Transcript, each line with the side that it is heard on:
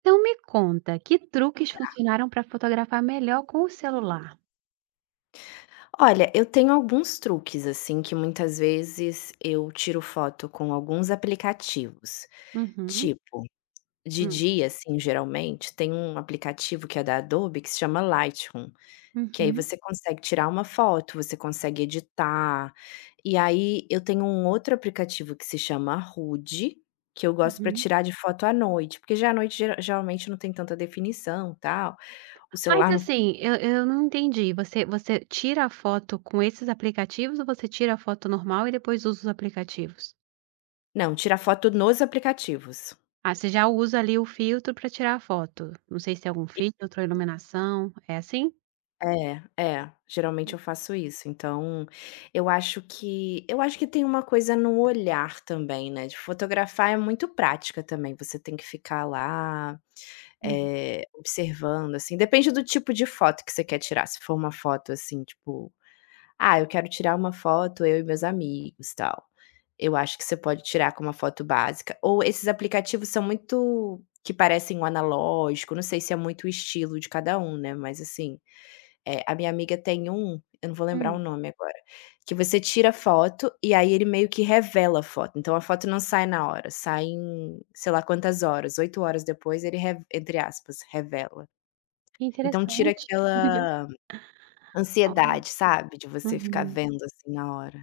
right: Então me conta, que truques funcionaram para fotografar melhor com o celular?
left: Olha, eu tenho alguns truques, assim, que muitas vezes eu tiro foto com alguns aplicativos.
right: Uhum,
left: Tipo, de
right: hum,
left: dia, assim, geralmente, tem um aplicativo que é da Adobe que se chama Lightroom, que aí
right: uhum,
left: você consegue tirar uma foto, você consegue editar. E aí eu tenho um outro aplicativo que se chama Rude, que eu gosto para
right: uhum.
left: tirar de foto à noite, porque já à noite geralmente não tem tanta definição, tal. O
right: Mas
left: celular não,
right: assim, eu não entendi, você tira a foto com esses aplicativos ou você tira a foto normal e depois usa os aplicativos?
left: não, tira foto nos aplicativos.
right: Ah, você já usa ali o filtro para tirar a foto. Não sei se é algum filtro ou iluminação, é assim?
left: É, geralmente eu faço isso, então, eu acho que tem uma coisa no olhar também, né, de fotografar é muito prática também, você tem que ficar lá,
right: Uhum.
left: observando, assim, depende do tipo de foto que você quer tirar, se for uma foto, assim, tipo: "Ah, eu quero tirar uma foto eu e meus amigos, tal". Eu acho que você pode tirar com uma foto básica, ou esses aplicativos são muito que parecem o analógico, não sei se é muito o estilo de cada um, né, mas assim é, a minha amiga tem um, eu não vou lembrar o
right: Hum,
left: nome agora, que você tira foto e aí ele meio que revela a foto, então a foto não sai na hora, sai em sei lá quantas horas, 8 horas depois ele re entre aspas, "revela".
right: que
left: Então tira
right: interessante.
left: aquela
right: Ó,
left: ansiedade, sabe, de você ficar
right: uhum.
left: vendo, assim, na hora.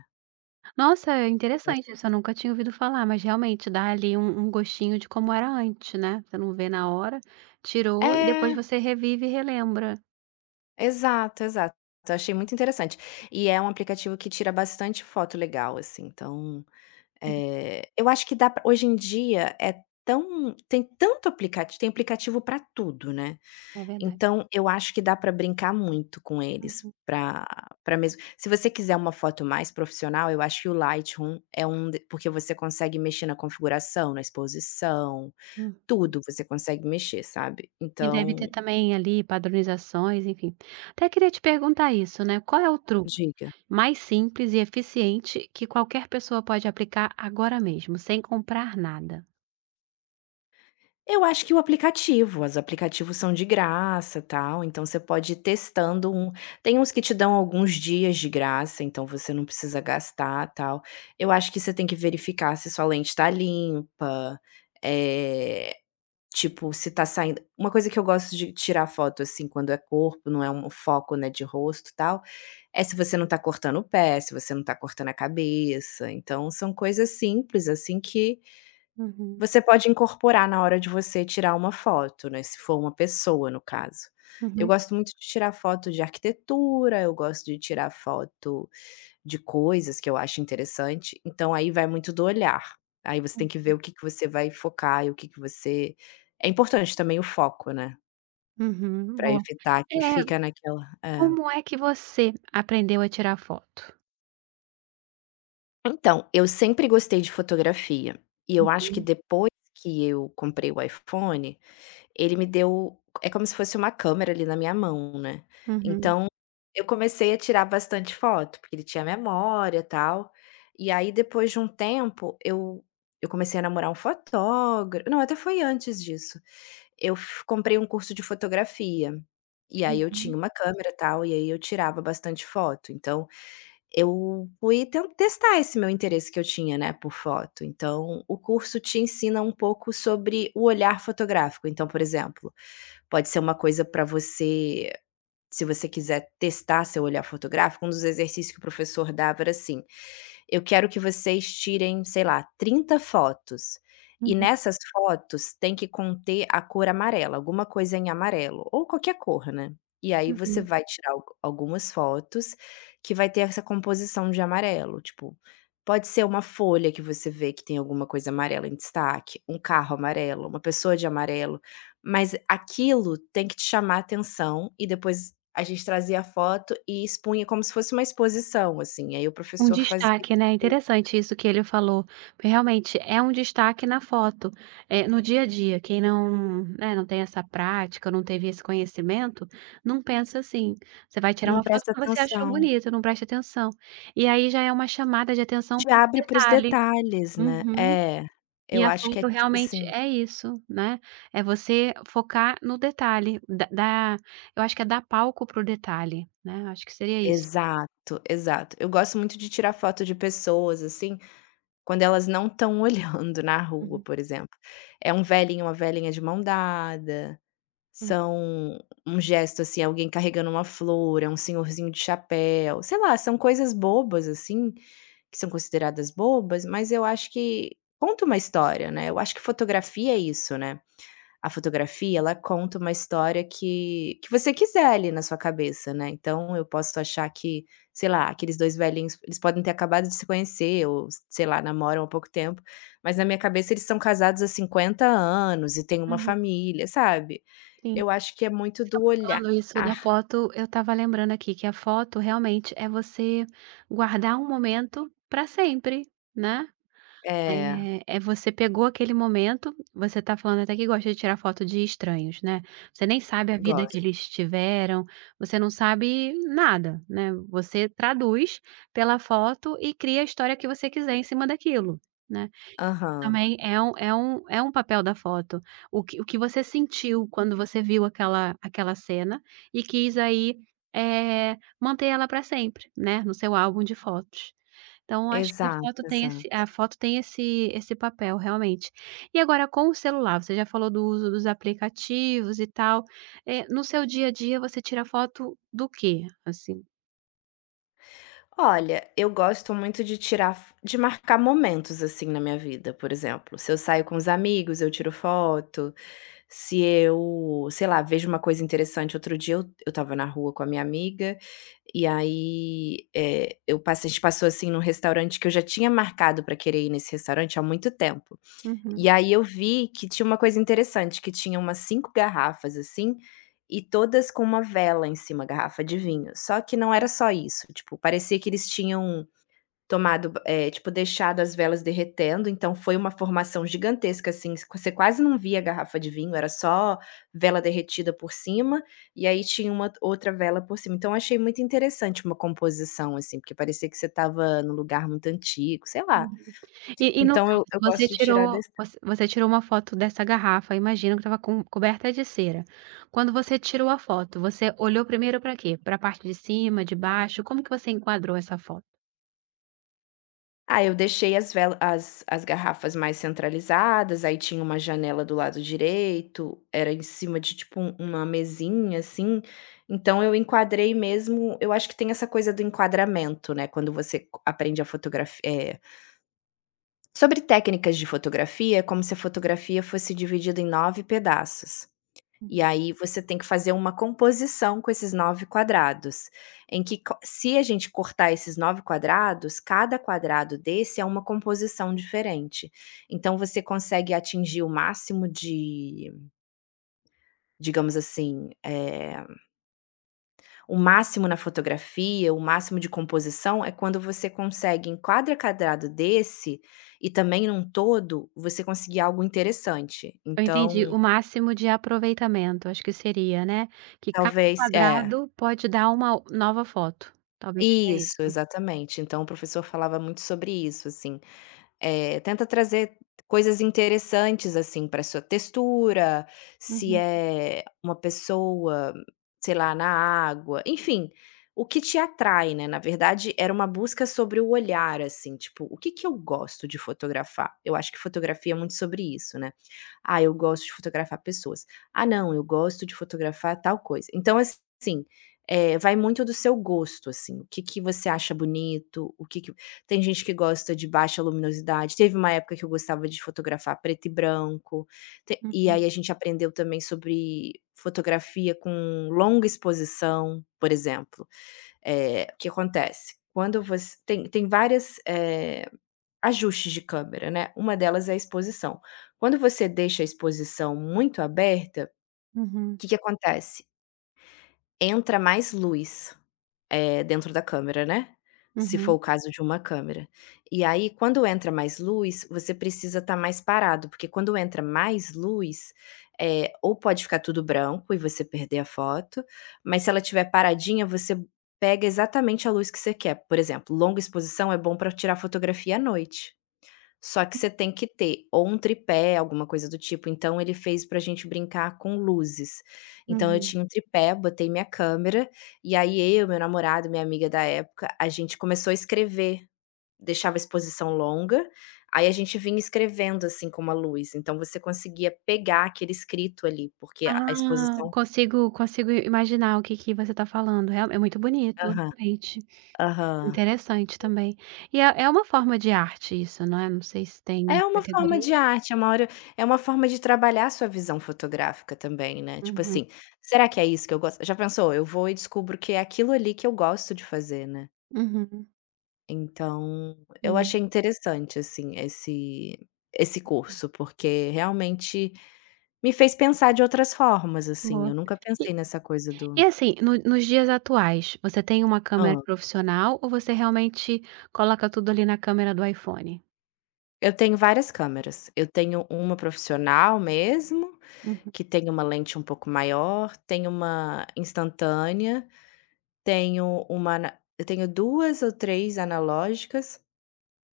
right: Nossa, é interessante isso, eu nunca tinha ouvido falar, mas realmente dá ali um gostinho de como era antes, né, você não vê na hora, tirou e depois
left: É,
right: você revive e relembra.
left: exato, exato. Eu achei muito interessante. E é um aplicativo que tira bastante foto legal, assim, então,
right: Hum,
left: Eu acho que dá pra hoje em dia é tão tem tanto aplicativo, tem aplicativo para tudo, né,
right: é verdade.
left: então eu acho que dá para brincar muito com eles
right: Uhum,
left: para mesmo se você quiser uma foto mais profissional. Eu acho que o Lightroom é um de porque você consegue mexer na configuração, na exposição,
right: hum.
left: tudo você consegue mexer, sabe.
right: E deve
left: Então,
right: ter também ali padronizações, enfim. Até queria te perguntar isso, né, qual é o truque
left: diga.
right: mais simples e eficiente que qualquer pessoa pode aplicar agora mesmo, sem comprar nada?
left: Eu acho que o aplicativo, os aplicativos são de graça, tal, então você pode ir testando um, tem uns que te dão alguns dias de graça, então você não precisa gastar, tal. Eu acho que você tem que verificar se sua lente tá limpa, eh, tipo, se tá saindo uma coisa que eu gosto de tirar foto, assim, quando é corpo, não é um foco, né, de rosto, tal, é se você não tá cortando o pé, se você não tá cortando a cabeça, então são coisas simples, assim, que
right: Uhum,
left: você pode incorporar na hora de você tirar uma foto, né, se for uma pessoa, no caso. Eu
right: uhum,
left: gosto muito de tirar foto de arquitetura, eu gosto de tirar foto de coisas que eu acho interessante, então aí vai muito do olhar. Aí você
right: hum,
left: tem que ver o que que você vai focar e o que que você é importante também o foco, né,
right: uhum,
left: pra
right: boa.
left: evitar que
right: É,
left: fica naquela é.
right: como é que você aprendeu a tirar foto?
left: Então, eu sempre gostei de fotografia, e eu acho que
right: Uhum.
left: depois que eu comprei o iPhone. Ele me deu é como se fosse uma câmera ali na minha mão, né.
right: Uhum,
left: Então, eu comecei a tirar bastante foto, porque ele tinha memória, e tal. E aí depois de um tempo, eu comecei a namorar um fotógrafo, não, até foi antes disso. Eu f comprei um curso de fotografia, e aí eu
right: uhum,
left: tinha uma câmera, e tal, e aí eu tirava bastante foto. Então, eu fui ten testar esse meu interesse que eu tinha, né, por foto. Então, o curso te ensina um pouco sobre o olhar fotográfico. Então, por exemplo, pode ser uma coisa para você, se você quiser testar seu olhar fotográfico, um dos exercícios que o professor dava era assim: "Eu quero que vocês tirem, sei lá, 30 fotos, e
right: uhum,
left: nessas fotos tem que conter a cor amarela, alguma coisa em amarelo, ou qualquer cor, né". E aí você
right: uhum.
left: vai tirar algumas fotos que vai ter essa composição de amarelo, tipo, pode ser uma folha que você vê que tem alguma coisa amarela em destaque, um carro amarelo, uma pessoa de amarelo. Mas aquilo tem que te chamar a atenção, e depois a gente trazia a foto e expunha como se fosse uma exposição, assim, aí o
right: Um
left: professor fazia.
right: destaque, né, interessante isso que ele falou, porque realmente é um destaque na foto. No dia a dia, quem não, né, não tem essa prática, não teve esse conhecimento, não pensa assim. Você vai tirar
left: Não
right: uma foto
left: presta
right: que você achou
left: atenção.
right: bonita, não presta atenção. E aí já é uma chamada de atenção
left: Te
right: para um
left: abre para os
right: detalhe.
left: detalhes, né.
right: Uhum.
left: É,
right: E
left: eu
right: a
left: acho que é
right: foto
left: tipo
right: realmente
left: assim.
right: é isso, né, é você focar no detalhe, da dar eu acho que é dar palco para o detalhe, né, acho que seria isso.
left: Exato, exato. Eu gosto muito de tirar foto de pessoas, assim, quando elas não estão olhando na rua,
right: Uhum,
left: por exemplo. É um velhinho, uma velhinha de mão dada.
right: hum,
left: São um gesto, assim, alguém carregando uma flor, é um senhorzinho de chapéu, sei lá, são coisas bobas, assim, que são consideradas bobas, mas eu acho que conta uma história, né, eu acho que fotografia é isso, né. A fotografia, ela conta uma história que você quiser ali na sua cabeça, né, então eu posso achar que, sei lá, aqueles 2 velhinhos, eles podem ter acabado de se conhecer ou, sei lá, namoram há pouco tempo, mas na minha cabeça eles são casados há 50 anos e têm uma
right: uhum,
left: família, sabe.
right: sim.
left: Eu acho que é muito do olhar.
right: Falando isso da foto, eu estava lembrando aqui que a foto realmente é você guardar um momento para sempre, né.
left: É,
right: É você pegou aquele momento, você está falando até que gosta de tirar foto de estranhos, né. Você nem sabe a vida que
left: gosto.
right: eles tiveram, você não sabe nada, né. Você traduz pela foto e cria a história que você quiser em cima daquilo, né.
left: Aham.
right: Também é um papel da foto. O que você sentiu quando você viu aquela cena e quis aí, manter ela para sempre, né, no seu álbum de fotos. Então acho que
left: Exato, exato.
right: a foto tem esse papel realmente. E agora com o celular, você já falou do uso dos aplicativos e tal, no seu dia a dia você tira foto do quê, assim?
left: Olha, eu gosto muito de tirar fo de marcar momentos, assim, na minha vida, por exemplo, se eu saio com os amigos, eu tiro foto, se eu, sei lá, vejo uma coisa interessante. Outro dia eu estava na rua com a minha amiga, e aí, eu passe a gente passou, assim, num restaurante que eu já tinha marcado pra querer ir nesse restaurante há muito tempo.
right: Uhum.
left: E aí eu vi que tinha uma coisa interessante, que tinha umas 5 garrafas, assim, e todas com uma vela em cima, garrafa de vinho. Só que não era só isso, tipo, parecia que eles tinham tomado, tipo, deixado as velas derretendo, então foi uma formação gigantesca, assim, s você quase não via a garrafa de vinho, era só vela derretida por cima, e aí tinha uma outra vela por cima. Então achei muito interessante uma composição, assim, porque parecia que você estava num lugar muito antigo, sei lá.
right: E no
left: Então eu
right: caso, você
left: gosto de tirar
right: tirou
left: desse.
right: você você tirou uma foto dessa garrafa, imagino que estava coberta de cera. Quando você tirou a foto, você olhou primeiro para quê? Para a parte de cima, de baixo? Como que você enquadrou essa foto?
left: Ah, eu deixei as vela as as garrafas mais centralizadas, aí tinha uma janela do lado direito, era em cima de tipo um uma mesinha, assim, então eu enquadrei mesmo, eu acho que tem essa coisa do enquadramento, né, quando você co aprende a fotografia. Sobre técnicas de fotografia, é como se a fotografia fosse dividida em 9 pedaços. E aí você tem que fazer uma composição com esses 9 quadrados, em que co, se a gente cortar esses 9 quadrados, cada quadrado desse é uma composição diferente. Então você consegue atingir o máximo de, digamos assim, o máximo na fotografia, o máximo de composição é quando você consegue em cada quadrado desse, e também num todo, você conseguir algo interessante.
right: Eu entendi,
left: Então,
right: o máximo de aproveitamento, acho que seria, né, que cada
left: talvez é.
right: quadrado pode dar uma nova foto, talvez seja
left: Isso,
right: isso.
left: exatamente. Então o professor falava muito sobre isso, assim, tenta trazer coisas interessantes, assim, pra sua textura, se
right: Uhum,
left: é uma pessoa, sei lá, na água, enfim, o que te atrai, né, na verdade era uma busca sobre o olhar, assim, tipo: "O que que eu gosto de fotografar?". Eu acho que fotografia é muito sobre isso, né. "Ah, eu gosto de fotografar pessoas". "Ah, não, eu gosto de fotografar tal coisa". Então, assim, vai muito do seu gosto, assim, o que que você acha bonito, o que que tem gente que gosta de baixa luminosidade. Teve uma época que eu gostava de fotografar preto e branco. Te E
right: uhum,
left: aí a gente aprendeu também sobre fotografia com longa exposição, por exemplo. O que acontece? Quando você tem várias, ajustes de câmera, né, uma delas é a exposição. Quando você deixa a exposição muito aberta, o
right: uhum,
left: que que acontece? Entra mais luz. Dentro da câmera, né, se for o
right: uhum,
left: caso de uma câmera. E aí quando entra mais luz, você precisa estar mais parado, porque quando entra mais luz, ou pode ficar tudo branco e você perder a foto, mas se ela estiver paradinha, você pega exatamente a luz que você quer. Por exemplo, longa exposição é bom para tirar fotografia à noite. Só que você tem que ter ou um tripé, alguma coisa do tipo, então ele fez pra gente brincar com luzes. Então eu
right: uhum.
left: tinha um tripé, botei minha câmera, e aí eu, meu namorado, minha amiga da época, a gente começou a escrever, deixava a exposição longa, aí a gente vinha escrevendo, assim, com uma luz, então você conseguia pegar aquele escrito ali, porque a
right: Ah,
left: exposição.
right: consigo imaginar o que que você está falando, real é muito bonito,
left: Aham,
right: realmente.
left: aham.
right: Interessante também. E é uma forma de arte isso, não é? Não sei se tem uma
left: É uma forma
right: categoria.
left: de arte, é uma hora, é uma forma de trabalhar a sua visão fotográfica também, né, tipo
right: Uhum,
left: assim, será que é isso que eu gosto? Já pensou, eu vou e descubro que é aquilo ali que eu gosto de fazer, né.
right: uhum,
left: Então, eu
right: sim,
left: achei interessante, assim, esse curso, porque realmente me fez pensar de outras formas, assim,
right: boa.
left: eu nunca
right: E
left: pensei nessa coisa
right: e
left: do.
right: assim, no nos dias atuais, você tem uma câmera
left: Hã.
right: profissional ou você realmente coloca tudo ali na câmera do iPhone?
left: Eu tenho várias câmeras, eu tenho uma profissional mesmo,
right: Uhum,
left: que tem uma lente um pouco maior, tem uma instantânea. Tenho uma ana eu tenho 2 ou 3 analógicas,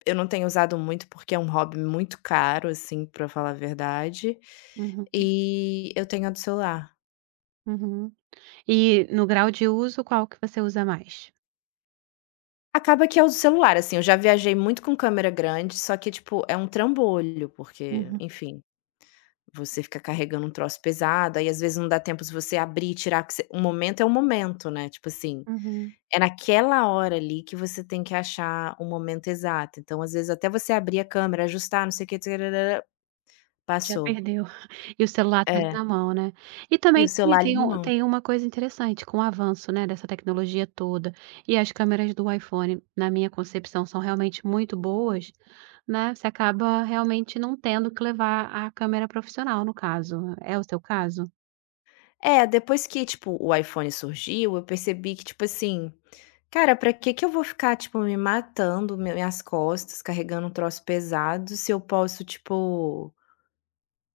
left: eu não tenho usado muito, porque é um hobby muito caro, assim, pra falar a verdade,
right: uhum,
left: e eu tenho a do celular.
right: uhum. E no grau de uso, qual que você usa mais?
left: Acaba que é o do celular, assim, eu já viajei muito com câmera grande, só que, tipo, é um trambolho, porque,
right: Uhum,
left: enfim, você fica carregando um troço pesado, aí às vezes não dá tempo de você abrir e tirar, que você o momento é o momento, né, tipo assim.
right: uhum.
left: É naquela hora ali que você tem que achar o momento exato. Então, às vezes, até você abrir a câmera, ajustar, não sei o que, tararara,
right: Já
left: passou.
right: perdeu. E o celular tá
left: É,
right: na mão, né. E
left: e
right: também
left: o
right: tem
left: celular ali
right: tem
left: na
right: um
left: mão.
right: tem uma coisa interessante com o avanço, né, dessa tecnologia toda, e as câmeras do iPhone, na minha concepção, são realmente muito boas, né, você acaba realmente não tendo que levar a câmera profissional, no caso. É o seu caso?
left: É, depois que, tipo, o iPhone surgiu, eu percebi que, tipo assim, cara, pra que que eu vou ficar, tipo, me matando, minhas costas, carregando um troço pesado, se eu posso, tipo,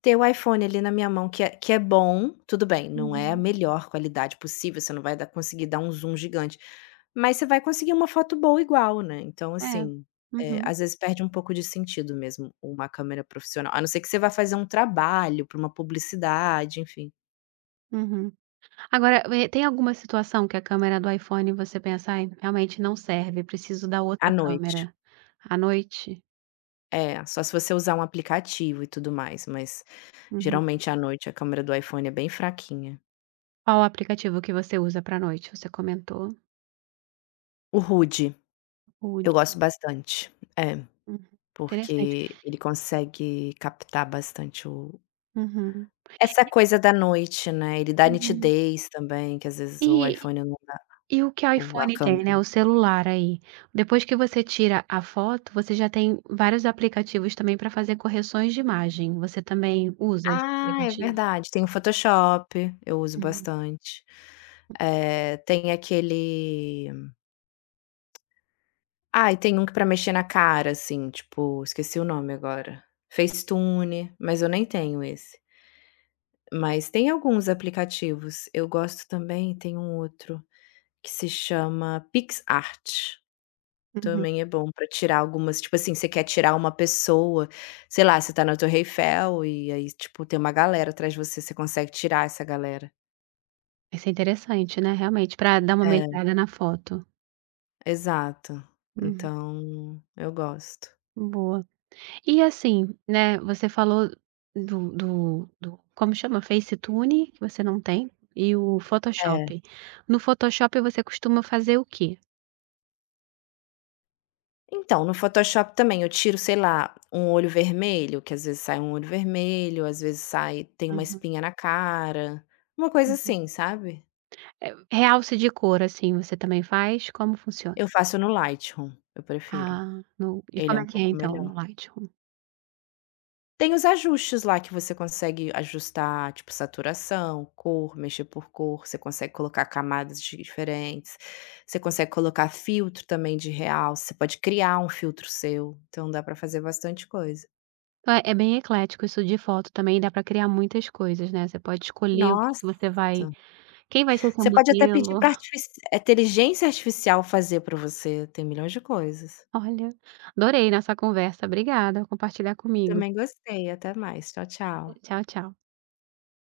left: ter o iPhone ali na minha mão, que é bom. Tudo bem, não é a
right: Uhum.
left: melhor qualidade possível, você não vai dar conseguir dar um zoom gigante, mas você vai conseguir uma foto boa igual, né, então
right: É.
left: assim,
right: Uhum,
left: às vezes perde um pouco de sentido mesmo uma câmera profissional, a não ser que você vá fazer um trabalho para uma publicidade, enfim.
right: uhum. Agora, tem alguma situação que a câmera do iPhone você pensa: "Ai, realmente não serve, preciso da
left: À
right: outra
left: noite.
right: câmera", à noite?
left: É, só se você usar um aplicativo e tudo mais, mas
right: Uhum.
left: geralmente à noite a câmera do iPhone é bem fraquinha.
right: Qual o aplicativo que você usa pra noite? Você comentou,
left: O RUD,
right: Wood.
left: eu gosto bastante. É.
right: Uhum. Interessante.
left: Porque ele consegue captar bastante o
right: Uhum,
left: essa coisa da noite, né, ele dá
right: uhum.
left: nitidez também, que às vezes o
right: E
left: iPhone não dá,
right: e o que o
left: ou a
right: iPhone tem, né,
left: câmera.
right: o celular aí, depois que você tira a foto, você já tem vários aplicativos também para fazer correções de imagem. Você também usa esse
left: Ah, é
right: aplicativo?
left: verdade, tem o Photoshop, eu uso
right: Uhum,
left: bastante. Tem aquele. Ah, e tem um que pra mexer na cara, assim, tipo, esqueci o nome agora. FaceTune, mas eu nem tenho esse. Mas tem alguns aplicativos, eu gosto, também tem um outro que se chama PixArt.
right: uhum.
left: Também é bom pra tirar algumas, tipo assim, você quer tirar uma pessoa, sei lá, você tá na Torre Eiffel e aí, tipo, tem uma galera atrás de você, você consegue tirar essa galera.
right: Isso é interessante, né, realmente, para dar uma
left: É,
right: melhorada na foto.
left: exato.
right: Uhum,
left: Então, eu gosto.
right: boa. E assim, né, você falou do como chama? FaceTune, que você não tem, e o
left: É.
right: Photoshop. No Photoshop você costuma fazer o quê?
left: Então, no Photoshop também eu tiro, sei lá, um olho vermelho, que às vezes sai um olho vermelho, às vezes sai, tem uma
right: Uhum,
left: espinha na cara, uma coisa
right: uhum.
left: assim, sabe.
right: Realce de cor, assim, você também faz? Como funciona?
left: Eu faço no Lightroom, eu prefiro.
right: Ah, no e
left: Ele
right: como
left: é um
right: é que é
left: pouco
right: então
left: melhor.
right: no Lightroom?
left: Tem os ajustes lá que você consegue ajustar, tipo, saturação, cor, mexer por cor, você consegue colocar camadas de diferentes, você consegue colocar filtro também de realce, você pode criar um filtro seu, então dá pra fazer bastante coisa.
right: Então é bem eclético isso de foto também, dá para criar muitas coisas, né, você pode escolher o que que você
left: Nossa!
right: vai quem vai ser seu
left: Você pode até pedir
right: modelo.
left: para inteligência artificial fazer pra você, tem milhões de coisas.
right: Olha, adorei nossa conversa, obrigada por compartilhar comigo.
left: Também gostei, até mais. Tchau, tchau.
right: Tchau, tchau.